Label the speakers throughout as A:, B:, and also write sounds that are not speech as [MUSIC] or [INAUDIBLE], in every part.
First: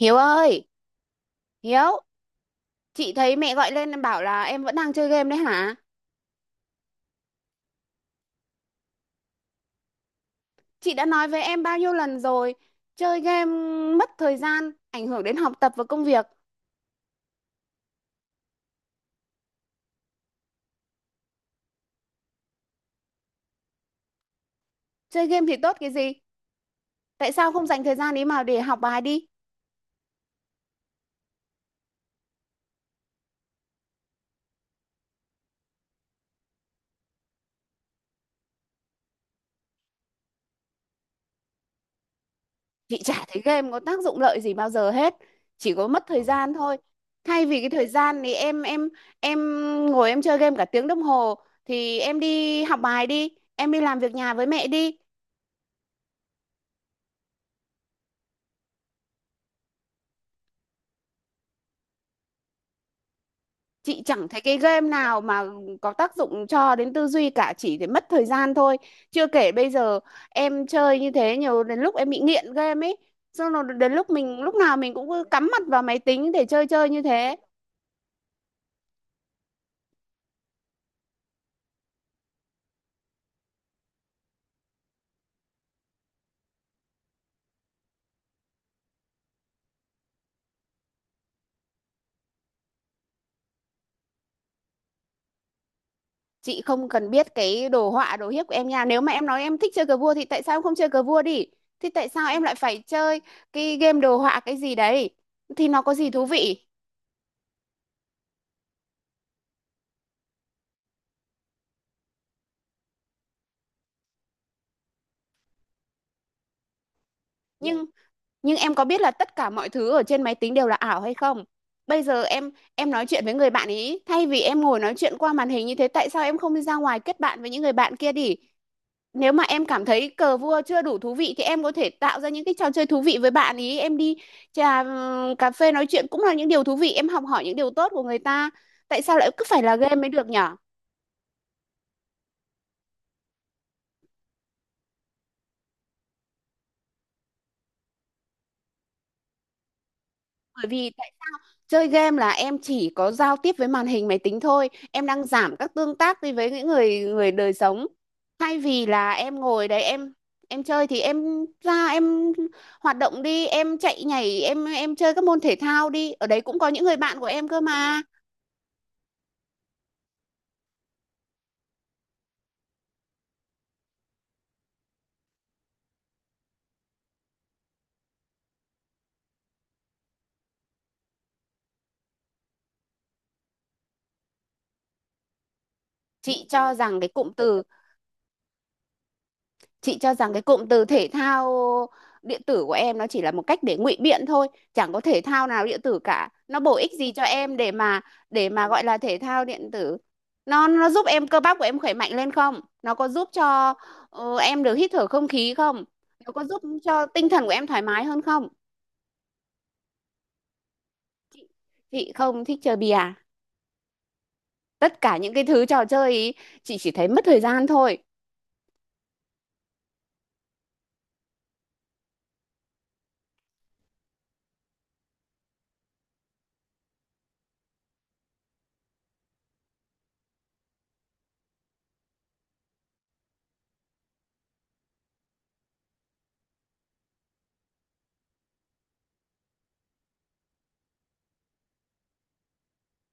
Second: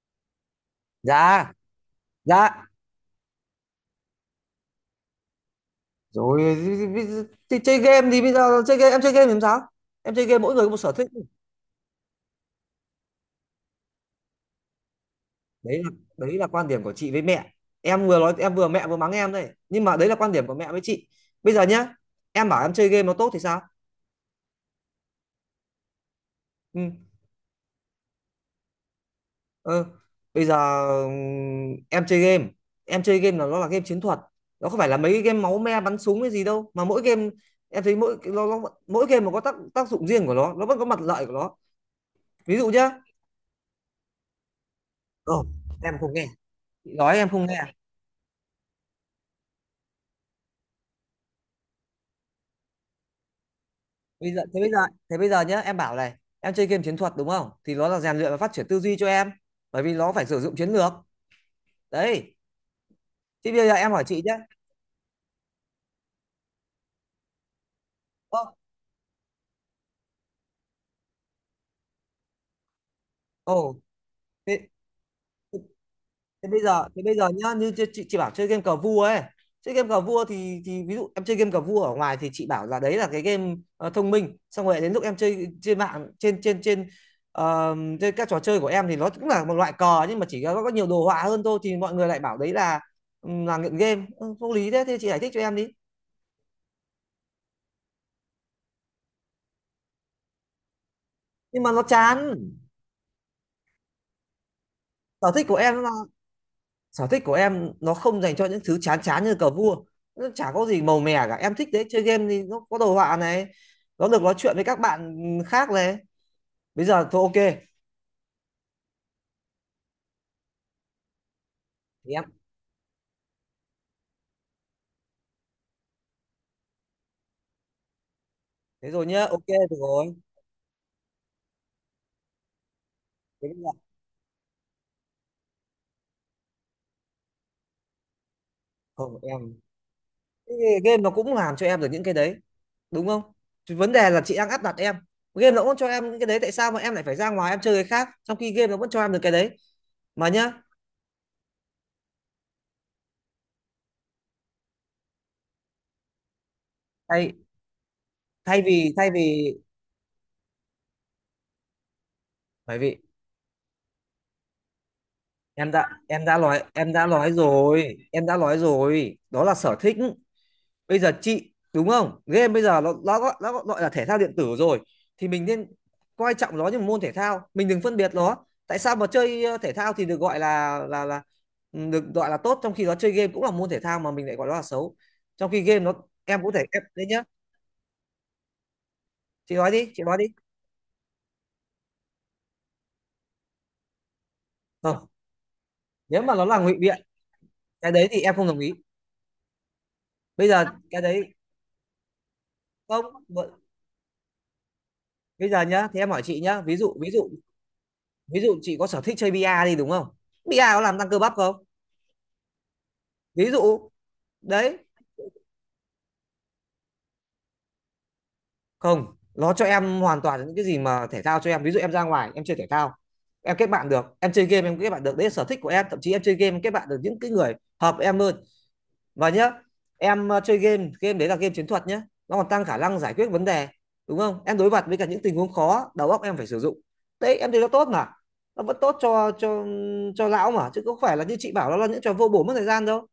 A: Hiếu ơi,
B: Dạ
A: Hiếu,
B: dạ
A: chị thấy mẹ gọi lên em bảo là em vẫn đang chơi game đấy hả?
B: rồi thì, chơi game thì bây giờ chơi game em chơi game thì làm sao? Em chơi game, mỗi người có một sở
A: Chị
B: thích.
A: đã nói với em bao nhiêu lần rồi, chơi game mất thời gian, ảnh hưởng đến học tập
B: đấy
A: và
B: là
A: công việc.
B: Đấy là quan điểm của chị với mẹ. Em vừa nói em vừa mẹ vừa mắng em đây, nhưng mà đấy là quan điểm của mẹ với chị. Bây giờ nhá, em bảo em chơi game nó tốt thì sao?
A: Chơi game thì tốt cái gì?
B: Ừ.
A: Tại sao không dành thời gian ấy mà để học bài đi?
B: Ừ. Bây giờ em chơi game, em chơi game là nó là game chiến thuật. Nó không phải là mấy cái game máu me bắn súng hay gì đâu, mà mỗi game em thấy mỗi nó mỗi game mà có tác tác dụng riêng của nó vẫn có mặt lợi của nó. Ví dụ nhá.
A: Chị chả thấy game có tác dụng lợi gì bao giờ hết,
B: Ờ,
A: chỉ có
B: em
A: mất
B: không
A: thời
B: nghe,
A: gian thôi.
B: chị nói em không
A: Thay
B: nghe
A: vì cái
B: à?
A: thời gian thì em ngồi em chơi game cả tiếng đồng hồ thì em đi học bài đi, em đi làm việc
B: Bây
A: nhà
B: giờ
A: với
B: thế
A: mẹ
B: bây giờ
A: đi.
B: Thế bây giờ nhá, em bảo này, em chơi game chiến thuật đúng không, thì nó là rèn luyện và phát triển tư duy cho em, bởi vì nó phải sử dụng chiến lược. Đấy, thế bây giờ em
A: Chị
B: hỏi chị
A: chẳng
B: nhá.
A: thấy cái game nào mà có tác dụng cho đến tư duy cả, chỉ để mất thời gian
B: Ô.
A: thôi. Chưa kể bây giờ em chơi như thế nhiều, đến lúc em bị nghiện game ấy, xong rồi
B: Ồ,
A: đến lúc mình, lúc
B: thế
A: nào mình cũng cứ cắm mặt vào máy tính để chơi chơi
B: thế
A: như
B: bây giờ
A: thế.
B: nhá, như chị, chị bảo chơi game cờ vua ấy, chơi game cờ vua thì ví dụ em chơi game cờ vua ở ngoài thì chị bảo là đấy là cái game thông minh, xong rồi đến lúc em chơi trên mạng, trên trên trên ờ, trên các trò chơi của em thì nó cũng là một loại cờ, nhưng mà có nhiều đồ họa hơn thôi, thì mọi người lại bảo đấy là nghiện game. Ừ, vô lý, thế thì chị giải thích cho em đi.
A: Chị không cần biết cái đồ họa đồ hiếp của em nha, nếu mà em nói em thích chơi cờ vua thì tại sao em không chơi cờ vua đi?
B: Nhưng mà nó
A: Thì tại sao
B: chán.
A: em lại phải chơi cái game đồ họa cái gì đấy?
B: sở thích của
A: Thì
B: em
A: nó
B: là
A: có gì thú vị?
B: Sở thích của em nó không dành cho những thứ chán chán như cờ vua. Nó chả có gì màu mè cả, em thích đấy, chơi game thì nó có đồ họa này, nó được nói chuyện với các bạn khác này. Bây giờ thôi, ok.
A: Nhưng Nhưng em có biết là tất cả mọi thứ ở trên máy tính đều là ảo hay không? Bây
B: thì
A: giờ
B: em
A: em nói chuyện với người bạn ý, thay vì em ngồi nói chuyện qua màn hình như thế, tại sao em không đi ra ngoài kết bạn với những người bạn kia đi?
B: Thế rồi nhá,
A: Nếu mà
B: ok
A: em
B: được
A: cảm thấy
B: rồi.
A: cờ vua chưa đủ thú vị thì em có thể tạo ra những cái trò chơi thú vị với
B: Thế
A: bạn
B: bây giờ.
A: ý, em đi trà, cà phê nói chuyện cũng là những điều thú vị, em học hỏi những điều tốt của người ta. Tại
B: Không
A: sao lại
B: em,
A: cứ phải là game mới được nhở?
B: cái game nó cũng làm cho em được những cái đấy, đúng không? Thì vấn đề là chị đang áp đặt em, game nó cũng cho em những cái đấy, tại sao mà em lại phải ra ngoài em chơi cái khác trong khi game nó vẫn cho em được cái đấy mà nhá.
A: Bởi vì chơi game là em chỉ có giao tiếp với màn hình máy tính thôi. Em đang giảm các tương tác đi với những người người
B: Thay
A: đời sống. Thay vì
B: thay
A: là em
B: vì
A: ngồi đấy em chơi thì em ra em
B: bởi vì
A: hoạt động đi, em chạy nhảy, em chơi các môn thể thao đi. Ở đấy cũng có những
B: em
A: người
B: đã
A: bạn của
B: nói
A: em cơ
B: rồi
A: mà.
B: em đã nói rồi đó là sở thích. Bây giờ chị đúng không, game bây giờ nó gọi là thể thao điện tử rồi, thì mình nên coi trọng nó như một môn thể thao, mình đừng phân biệt nó. Tại sao mà chơi thể thao thì được gọi là được gọi là tốt, trong khi đó chơi game cũng là môn thể thao mà mình lại gọi nó là xấu? Trong khi game nó em
A: Chị
B: cũng thể
A: cho
B: em
A: rằng
B: đấy
A: cái
B: nhá,
A: cụm từ
B: chị nói đi,
A: chị
B: chị
A: cho
B: nói đi.
A: rằng cái cụm từ thể thao điện tử của em nó chỉ là một cách để ngụy biện thôi, chẳng có
B: Không,
A: thể thao nào điện tử
B: nếu
A: cả,
B: mà nó là
A: nó
B: ngụy
A: bổ ích
B: biện
A: gì cho em để
B: cái
A: mà,
B: đấy thì em không
A: để
B: đồng
A: mà
B: ý.
A: gọi là thể thao điện tử?
B: Bây giờ
A: Nó
B: cái
A: giúp em
B: đấy
A: cơ bắp của em khỏe mạnh lên không, nó
B: không,
A: có giúp cho em được hít thở không
B: bây
A: khí
B: giờ
A: không,
B: nhá, thì em hỏi
A: nó
B: chị
A: có
B: nhá,
A: giúp
B: ví dụ
A: cho
B: ví
A: tinh
B: dụ
A: thần của em thoải mái hơn
B: ví
A: không?
B: dụ chị có sở thích chơi bia đi, đúng không, bia có làm tăng cơ bắp không?
A: Chị không thích chơi bìa.
B: Ví dụ đấy.
A: Tất cả những cái thứ trò chơi ý, chị chỉ thấy mất thời gian thôi.
B: Không, nó cho em hoàn toàn những cái gì mà thể thao cho em. Ví dụ em ra ngoài em chơi thể thao em kết bạn được, em chơi game em kết bạn được, đấy là sở thích của em. Thậm chí em chơi game em kết bạn được những cái người hợp em hơn. Và nhá, em chơi game, game đấy là game chiến thuật nhá, nó còn tăng khả năng giải quyết vấn đề, đúng không? Em đối mặt với cả những tình huống khó, đầu óc em phải sử dụng. Đấy, em thấy nó tốt mà, nó vẫn tốt cho cho lão mà, chứ không phải là như chị bảo nó là những trò vô bổ mất thời gian đâu.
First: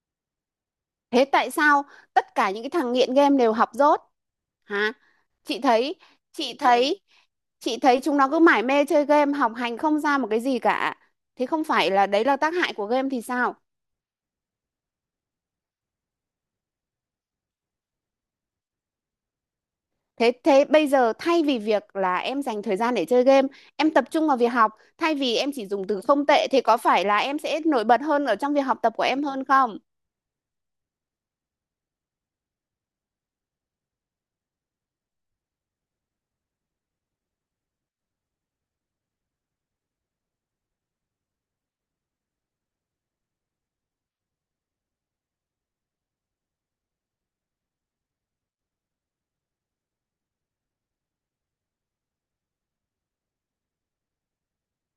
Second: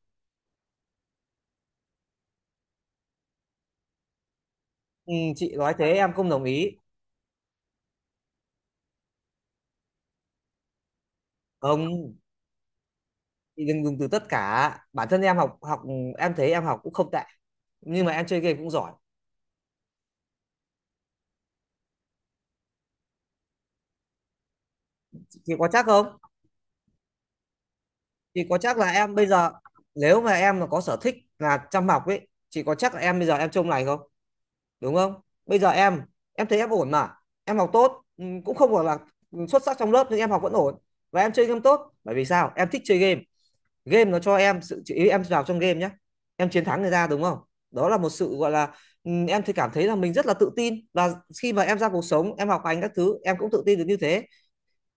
A: Thế tại sao tất cả những cái thằng nghiện game đều học dốt hả?
B: Ừ, chị
A: chị
B: nói thế
A: thấy
B: em không đồng
A: chị
B: ý.
A: thấy chị thấy chúng nó cứ mải mê chơi game học hành không ra một cái gì cả, thế không phải là
B: Không,
A: đấy là tác hại của game thì sao?
B: chị đừng dùng từ tất cả. Bản thân em học học em thấy em học cũng không tệ, nhưng mà em chơi game cũng giỏi.
A: Thế thế bây giờ thay vì việc là em dành thời gian để chơi game, em tập trung vào việc học, thay vì em
B: Thì
A: chỉ
B: có chắc
A: dùng từ
B: không,
A: không tệ thì có phải là em sẽ nổi bật hơn ở
B: thì
A: trong
B: có
A: việc
B: chắc
A: học
B: là
A: tập của
B: em
A: em
B: bây
A: hơn
B: giờ,
A: không?
B: nếu mà em mà có sở thích là chăm học ấy, chị có chắc là em bây giờ em trông này không, đúng không? Bây giờ Em thấy em ổn mà, em học tốt. Ừ, cũng không phải là xuất sắc trong lớp, nhưng em học vẫn ổn, và em chơi game tốt. Bởi vì sao em thích chơi game? Game nó cho em sự ý, em vào trong game nhé, em chiến thắng người ta đúng không, đó là một sự gọi là, ừ, em thì cảm thấy là mình rất là tự tin, và khi mà em ra cuộc sống em học hành các thứ em cũng tự tin được như thế.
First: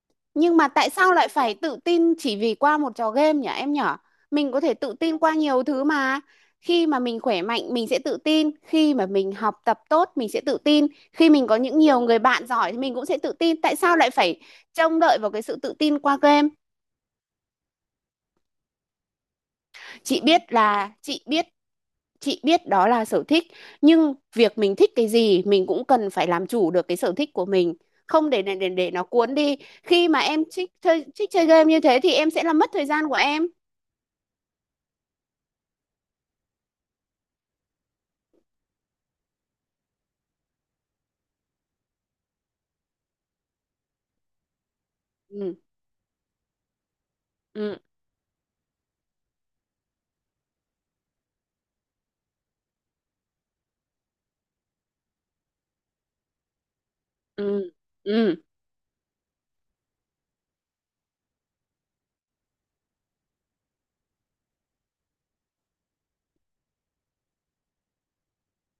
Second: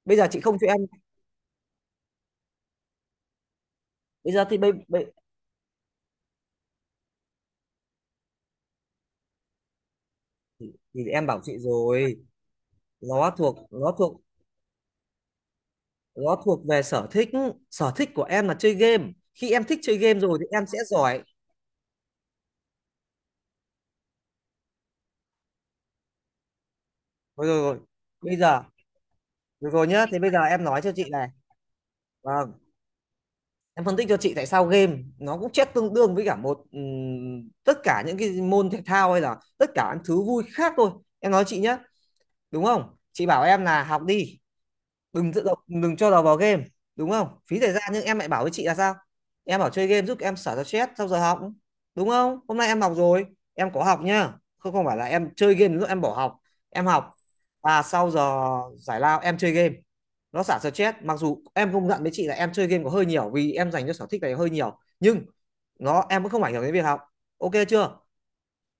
B: Bây giờ chị
A: Nhưng
B: không cho
A: mà
B: em.
A: tại sao lại phải tự tin chỉ vì qua một trò game nhỉ em nhở?
B: bây giờ
A: Mình
B: thì
A: có
B: bây,
A: thể tự
B: bây
A: tin qua nhiều thứ mà. Khi mà mình khỏe mạnh mình sẽ tự tin, khi mà mình học tập tốt mình sẽ tự tin,
B: thì em
A: khi
B: bảo
A: mình
B: chị
A: có những nhiều
B: rồi,
A: người bạn giỏi thì mình cũng sẽ
B: nó
A: tự
B: thuộc
A: tin. Tại
B: nó
A: sao lại
B: thuộc
A: phải trông đợi vào cái sự tự tin qua
B: nó
A: game?
B: thuộc về sở thích. Sở thích của em là chơi game, khi em thích chơi game
A: Chị
B: rồi
A: biết
B: thì em sẽ
A: là
B: giỏi.
A: chị biết chị biết đó là sở thích, nhưng việc mình thích cái gì mình cũng cần phải làm chủ được cái sở thích của
B: rồi rồi,
A: mình,
B: rồi.
A: không
B: Bây
A: để để
B: giờ
A: để, để nó cuốn đi.
B: Rồi, rồi nhá,
A: Khi
B: thì
A: mà
B: bây giờ
A: em
B: em
A: thích
B: nói cho
A: chơi
B: chị này.
A: thích chơi game như thế thì em sẽ
B: Và
A: làm mất thời gian của em.
B: em phân tích cho chị tại sao game nó cũng chết tương đương với cả một tất cả những cái môn thể thao hay là tất cả những thứ vui khác thôi. Em nói chị nhé, đúng không? Chị bảo em là học đi,
A: Ừ.
B: đừng cho đầu vào game, đúng không, phí thời
A: Ừ,
B: gian. Nhưng em lại bảo với chị là sao, em bảo chơi game giúp em xả ra stress sau giờ học, đúng không? Hôm nay em học rồi, em có học nhá, không không phải là em chơi game lúc em bỏ học, em học.
A: ừ,
B: Và sau
A: ừ,
B: giờ giải lao em chơi game, nó xả stress. Mặc dù em công nhận với chị là em chơi game có hơi nhiều, vì em dành cho sở thích này hơi nhiều, nhưng nó em cũng không ảnh hưởng đến việc học, ok chưa?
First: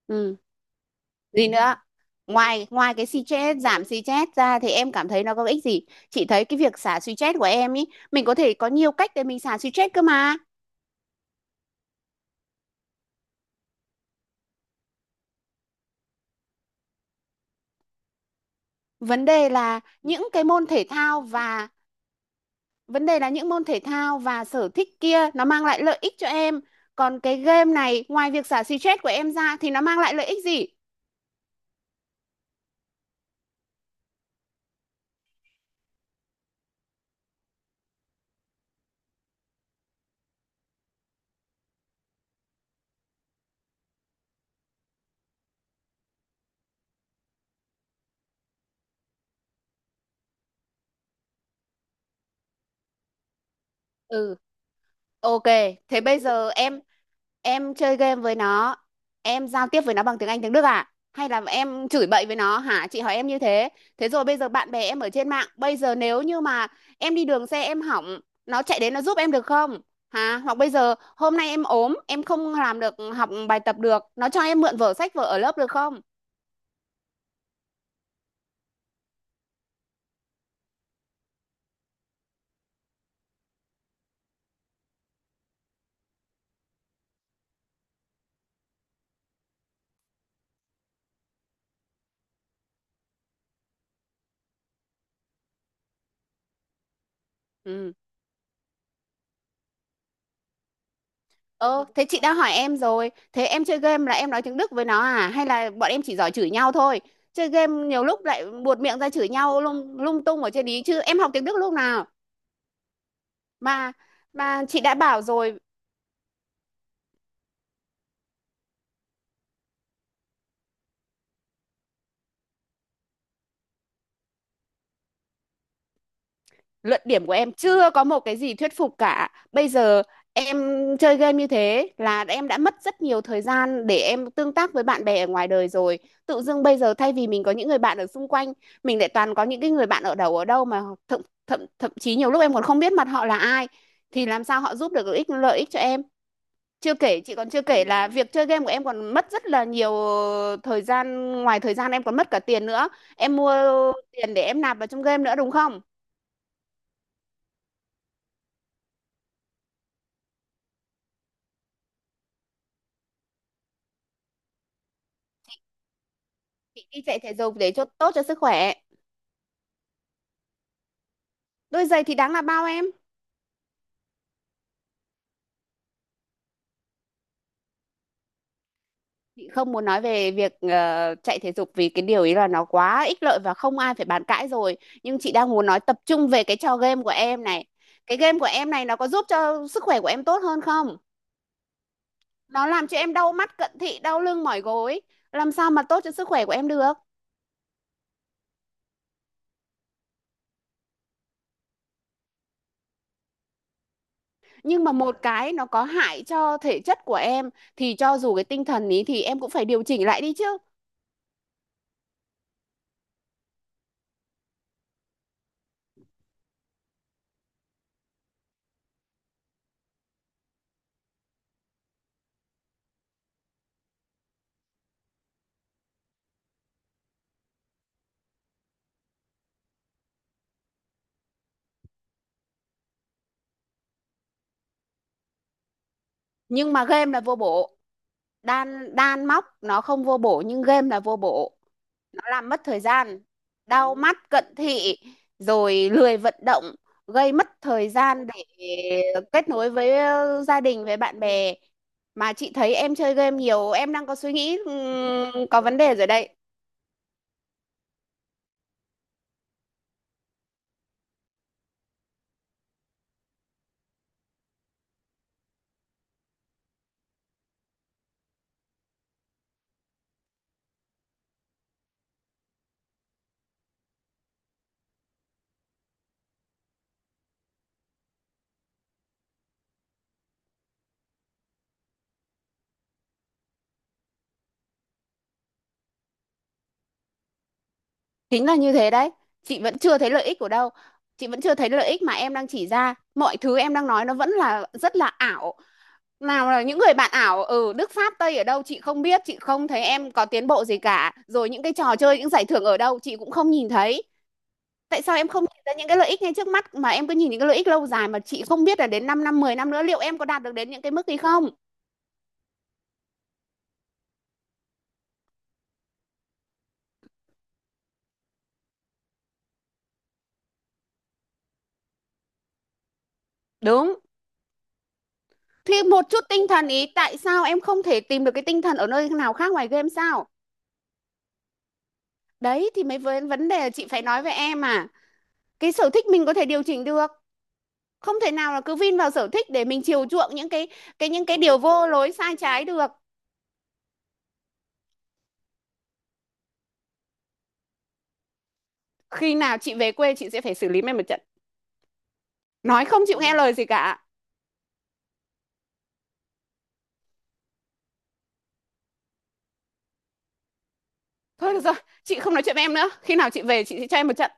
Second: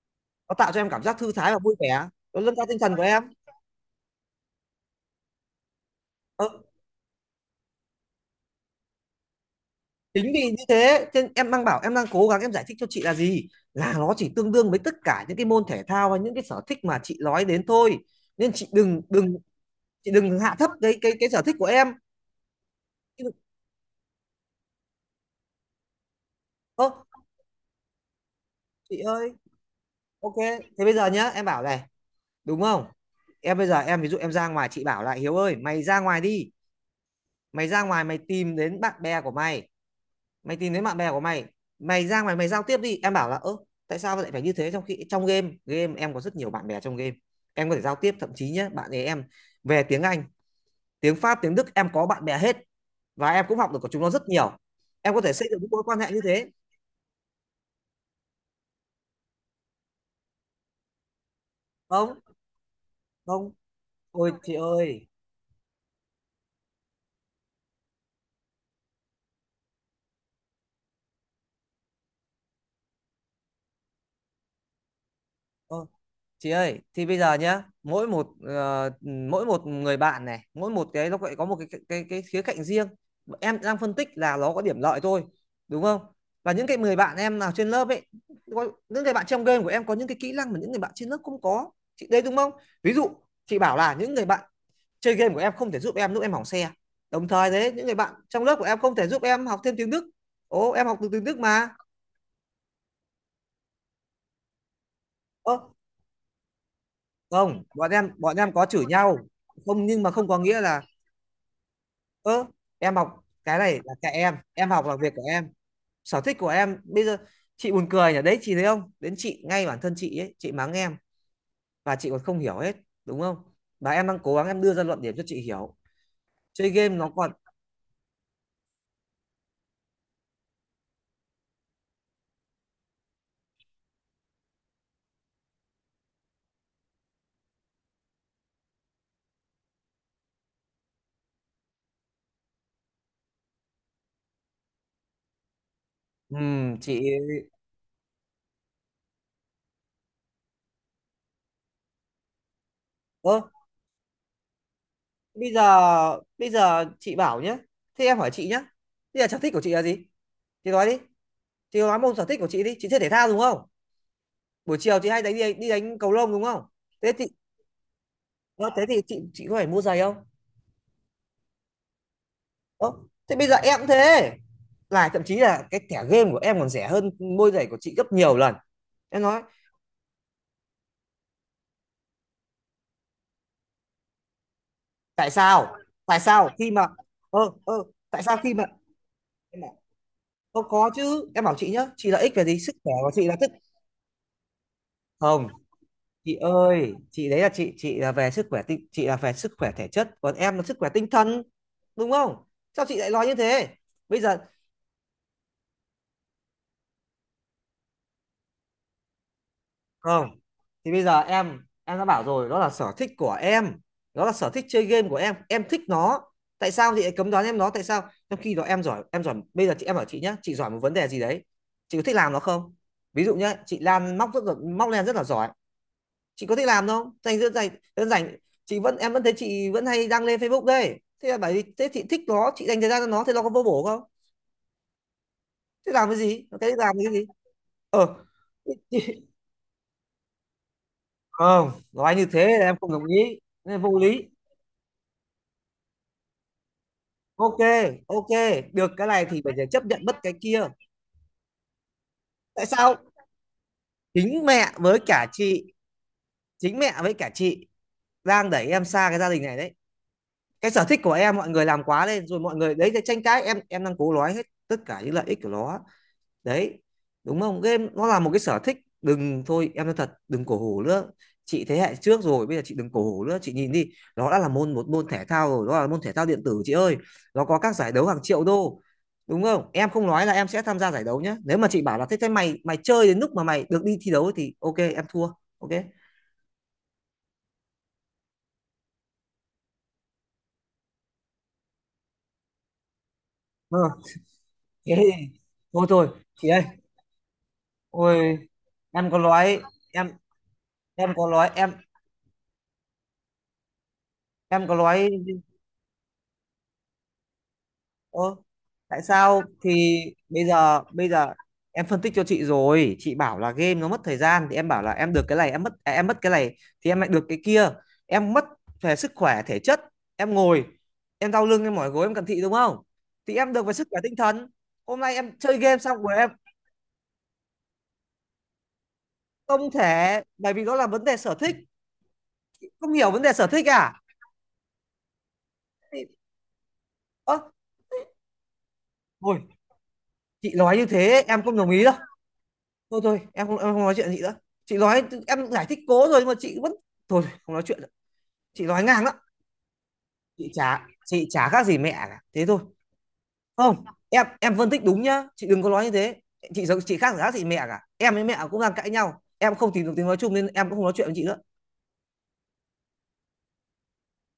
A: ừ.
B: Nó tạo cho em cảm giác thư
A: Gì
B: thái và vui
A: nữa?
B: vẻ, nó nâng cao
A: ngoài
B: tinh
A: ngoài
B: thần của
A: cái
B: em.
A: stress, giảm stress ra thì em cảm thấy nó có ích gì? Chị thấy
B: Ờ,
A: cái việc xả stress của em ý, mình có thể có nhiều cách để mình xả stress cơ
B: chính
A: mà.
B: vì như thế nên em đang bảo, em đang cố gắng em giải thích cho chị là gì, là nó chỉ tương đương với tất cả những cái môn thể thao hay những cái sở thích mà chị nói đến thôi. Nên chị đừng
A: Vấn
B: đừng
A: đề là
B: chị
A: những
B: đừng
A: cái
B: hạ
A: môn
B: thấp
A: thể
B: cái cái
A: thao
B: cái sở thích của
A: và,
B: em.
A: vấn đề
B: Chị
A: là
B: đừng-
A: những môn thể thao và sở thích kia nó mang lại lợi ích cho em,
B: Ơ,
A: còn cái game này ngoài việc xả
B: chị
A: stress của
B: ơi,
A: em ra thì nó mang lại lợi
B: ok,
A: ích gì?
B: thế bây giờ nhá, em bảo này, đúng không? Em bây giờ em ví dụ em ra ngoài, chị bảo là Hiếu ơi mày ra ngoài đi, mày ra ngoài mày tìm đến bạn bè của mày, mày tìm thấy bạn bè của mày, mày ra ngoài mày giao tiếp đi. Em bảo là ơ, tại sao lại phải như thế, trong khi trong game game em có rất nhiều bạn bè trong game, em có thể giao tiếp. Thậm chí nhé, bạn ấy em về tiếng Anh, tiếng Pháp, tiếng Đức em có bạn bè hết, và em cũng học được của chúng nó rất
A: Ừ.
B: nhiều. Em có thể
A: OK.
B: xây dựng những mối quan
A: Thế
B: hệ
A: bây
B: như thế.
A: giờ em chơi game với nó, em giao tiếp với nó bằng tiếng Anh tiếng Đức à hay là em chửi
B: không
A: bậy với nó hả, chị hỏi em như
B: không
A: thế. Thế rồi
B: ôi
A: bây giờ
B: chị
A: bạn bè em
B: ơi.
A: ở trên mạng, bây giờ nếu như mà em đi đường xe em hỏng, nó chạy đến nó giúp em được không? Hả? Hoặc bây giờ hôm nay em ốm em không làm được học bài tập được, nó cho em mượn vở sách vở ở lớp được
B: Ơ,
A: không?
B: chị ơi, thì bây giờ nhá, mỗi một mỗi một người bạn này, mỗi một cái nó lại có một cái khía cạnh riêng. Em đang phân tích là nó có điểm lợi thôi, đúng không? Và những cái người bạn em nào trên lớp ấy, có, những người bạn trong game của em có những cái kỹ năng mà những người bạn trên lớp không có. Chị đấy đúng không? Ví dụ, chị bảo là những người bạn chơi game của em không thể giúp em lúc em hỏng xe. Đồng thời đấy, những
A: Ừ.
B: người bạn trong lớp của em không thể giúp em học thêm tiếng Đức. Ồ, em học từ tiếng Đức mà.
A: Ơ, thế chị đã hỏi em rồi, thế em chơi game là em nói tiếng Đức với nó à hay
B: Ơ,
A: là bọn em chỉ giỏi chửi nhau thôi? Chơi
B: không,
A: game
B: bọn
A: nhiều
B: em
A: lúc
B: bọn
A: lại
B: em có
A: buột
B: chửi
A: miệng ra
B: nhau.
A: chửi nhau
B: Không,
A: lung,
B: nhưng mà
A: lung
B: không có
A: tung ở
B: nghĩa
A: trên
B: là
A: ý, chứ em học tiếng Đức lúc nào?
B: ơ em học cái này
A: Mà
B: là cái em
A: mà
B: em
A: chị
B: học, là
A: đã
B: việc
A: bảo
B: của em,
A: rồi,
B: sở thích của em. Bây giờ chị buồn cười nhỉ, đấy chị thấy không, đến chị ngay bản thân chị ấy chị mắng em và chị còn không hiểu hết, đúng không? Và em đang cố gắng em đưa ra luận điểm cho chị hiểu chơi game
A: luận
B: nó
A: điểm của
B: còn...
A: em chưa có một cái gì thuyết phục cả. Bây giờ em chơi game như thế là em đã mất rất nhiều thời gian để em tương tác với bạn bè ở ngoài đời rồi. Tự dưng bây giờ thay vì mình có những người bạn ở xung quanh, mình lại toàn có những cái người bạn ở đầu ở đâu mà thậm thậm thậm chí nhiều lúc em còn không biết mặt họ là ai thì làm sao họ giúp được lợi ích cho em. Chưa
B: chị...
A: kể chị còn chưa kể là việc chơi game của em còn mất rất là nhiều thời gian, ngoài thời gian em còn mất cả tiền nữa,
B: ơ
A: em mua tiền để em nạp vào trong game nữa đúng
B: bây giờ,
A: không?
B: bây giờ chị bảo nhé, thế em hỏi chị nhé, bây giờ sở thích của chị là gì? Chị nói đi, chị nói môn sở thích của chị đi. Chị chơi thể thao đúng không? Buổi chiều chị hay đánh đi đánh cầu lông đúng không?
A: Chị đi
B: Thế
A: chạy
B: thì
A: thể dục để cho tốt cho sức
B: ờ,
A: khỏe.
B: thế thì chị có phải mua giày không?
A: Đôi giày thì đáng là bao em.
B: Ơ, thế bây giờ em cũng thế, là thậm chí là cái thẻ game của em còn rẻ hơn môi giày của chị gấp nhiều lần. Em nói,
A: Chị không muốn nói về việc chạy thể dục vì cái điều ý là nó quá ích lợi và không ai phải bàn cãi rồi, nhưng
B: tại
A: chị đang muốn
B: sao,
A: nói tập
B: tại
A: trung về
B: sao
A: cái
B: khi
A: trò
B: mà...
A: game của em
B: ơ
A: này.
B: ơ
A: Cái
B: tại sao
A: game của
B: khi mà
A: em này nó có giúp
B: em
A: cho
B: bảo,
A: sức khỏe của em tốt hơn
B: "Ơ, có
A: không?
B: chứ", em bảo chị nhá, chị lợi ích về gì
A: Nó
B: sức
A: làm
B: khỏe
A: cho
B: của
A: em
B: chị
A: đau
B: là tức...
A: mắt cận thị đau lưng mỏi gối,
B: không,
A: làm sao mà tốt cho sức
B: chị
A: khỏe của em được?
B: ơi, chị đấy là chị là về sức khỏe tinh, chị là về sức khỏe thể chất, còn em là sức khỏe tinh thần, đúng không? Sao chị lại nói như thế? Bây giờ
A: Nhưng mà một cái nó có hại cho thể chất của em thì cho dù cái tinh thần ý thì em cũng phải điều chỉnh lại
B: không,
A: đi chứ.
B: thì bây giờ em đã bảo rồi, đó là sở thích của em, đó là sở thích chơi game của em thích nó. Tại sao chị lại cấm đoán em nó, tại sao? Trong khi đó em giỏi, em giỏi. Bây giờ chị, em bảo chị nhé, chị giỏi một vấn đề gì đấy, chị có thích làm nó không? Ví dụ nhé, chị Lan móc, rất là móc len rất là giỏi, chị có thích làm không? Dành rất dành, rất dành, chị vẫn, em vẫn thấy chị vẫn hay đăng lên Facebook đây, thế là bởi vì thế chị thích nó, chị dành thời gian cho nó, thế nó có vô bổ không? Thế làm cái gì,
A: Nhưng mà
B: làm
A: game
B: cái
A: là
B: gì?
A: vô bổ.
B: Ờ.
A: Đan đan
B: [LAUGHS]
A: móc nó không vô bổ nhưng game là vô bổ.
B: Không, nói
A: Nó
B: như thế
A: làm mất
B: là em
A: thời
B: không đồng
A: gian,
B: ý, nên
A: đau
B: vô
A: mắt,
B: lý.
A: cận thị, rồi lười vận động, gây mất
B: Ok,
A: thời gian
B: ok,
A: để
B: được cái này thì
A: kết
B: phải
A: nối
B: chấp
A: với
B: nhận mất cái kia.
A: gia đình với bạn bè. Mà chị
B: Tại
A: thấy
B: sao?
A: em chơi game nhiều, em đang có suy
B: Chính
A: nghĩ
B: mẹ với cả
A: có
B: chị,
A: vấn đề rồi đấy.
B: chính mẹ với cả chị đang đẩy em xa cái gia đình này đấy. Cái sở thích của em mọi người làm quá lên rồi, mọi người đấy cái tranh cãi, em đang cố nói hết tất cả những lợi ích của nó đấy, đúng không? Game nó là một cái sở thích, đừng, thôi em nói thật, đừng cổ hủ nữa. Chị thế hệ trước rồi, bây giờ chị đừng cổ hủ nữa. Chị nhìn đi, nó đã là môn, một môn thể thao rồi, nó là môn thể thao điện tử chị ơi. Nó có các giải đấu hàng triệu đô, đúng không? Em không nói là em sẽ tham gia giải đấu nhé, nếu mà chị bảo là thế, thế mày mày chơi đến lúc mà mày được đi thi đấu thì ok em thua. Ok.
A: Chính là như thế đấy. Chị vẫn chưa thấy lợi ích của đâu, chị vẫn chưa thấy lợi ích mà em đang chỉ ra, mọi thứ em
B: Ừ.
A: đang nói nó vẫn là
B: Thế
A: rất là
B: thì
A: ảo.
B: thôi thôi, chị
A: Nào là
B: ơi,
A: những người bạn ảo ở Đức Pháp
B: ôi,
A: Tây ở đâu chị không
B: em có
A: biết, chị
B: nói,
A: không thấy
B: em
A: em có tiến bộ gì
B: em
A: cả,
B: có
A: rồi
B: nói
A: những
B: em
A: cái trò chơi những giải thưởng ở đâu chị cũng không nhìn thấy.
B: em có
A: Tại
B: nói...
A: sao em không nhìn ra những cái lợi ích ngay trước mắt mà em cứ nhìn những cái lợi ích lâu dài mà
B: Ơ,
A: chị không biết là
B: tại
A: đến 5 năm
B: sao
A: 10
B: thì...
A: năm nữa liệu em có đạt được đến những cái mức
B: bây
A: ấy
B: giờ
A: không?
B: em phân tích cho chị rồi, chị bảo là game nó mất thời gian thì em bảo là em được cái này, em mất à, em mất cái này thì em lại được cái kia. Em mất về sức khỏe thể chất, em ngồi, em đau lưng, em mỏi gối, em cận thị đúng không? Thì em được về sức
A: Đúng.
B: khỏe tinh thần. Hôm nay em chơi game
A: Thì
B: xong
A: một
B: rồi
A: chút
B: em...
A: tinh thần ý, tại sao em không thể tìm được cái tinh thần ở nơi nào khác ngoài
B: không
A: game
B: thể,
A: sao?
B: bởi vì đó là vấn đề sở thích.
A: Đấy thì
B: Không
A: mấy
B: hiểu vấn
A: vấn
B: đề sở
A: vấn đề
B: thích
A: là chị
B: à?
A: phải nói với em à. Cái sở thích
B: Thì,
A: mình có thể điều chỉnh được.
B: ơ,
A: Không thể nào là cứ vin vào sở thích
B: ôi,
A: để mình chiều chuộng những
B: chị
A: cái
B: nói như
A: cái
B: thế
A: những cái
B: em không
A: điều
B: đồng ý
A: vô
B: đâu.
A: lối sai trái được.
B: Thôi thôi, em không, em không nói chuyện chị nữa. Chị nói, em giải thích cố rồi nhưng mà chị vẫn... thôi không nói chuyện nữa. Chị nói ngang đó,
A: Khi nào chị về quê chị sẽ
B: chị
A: phải xử lý
B: chả
A: em một trận.
B: chị chả khác gì mẹ cả, thế thôi.
A: Nói không chịu nghe lời gì
B: Không,
A: cả.
B: em phân tích đúng nhá, chị đừng có nói như thế. Chị giống, chị khác gì, khác chị, mẹ cả em với mẹ cũng đang cãi nhau, em không tìm được tiếng nói chung nên em cũng không nói chuyện với chị nữa.
A: Thôi được rồi, chị không nói chuyện với em nữa. Khi nào chị về chị sẽ cho em một trận.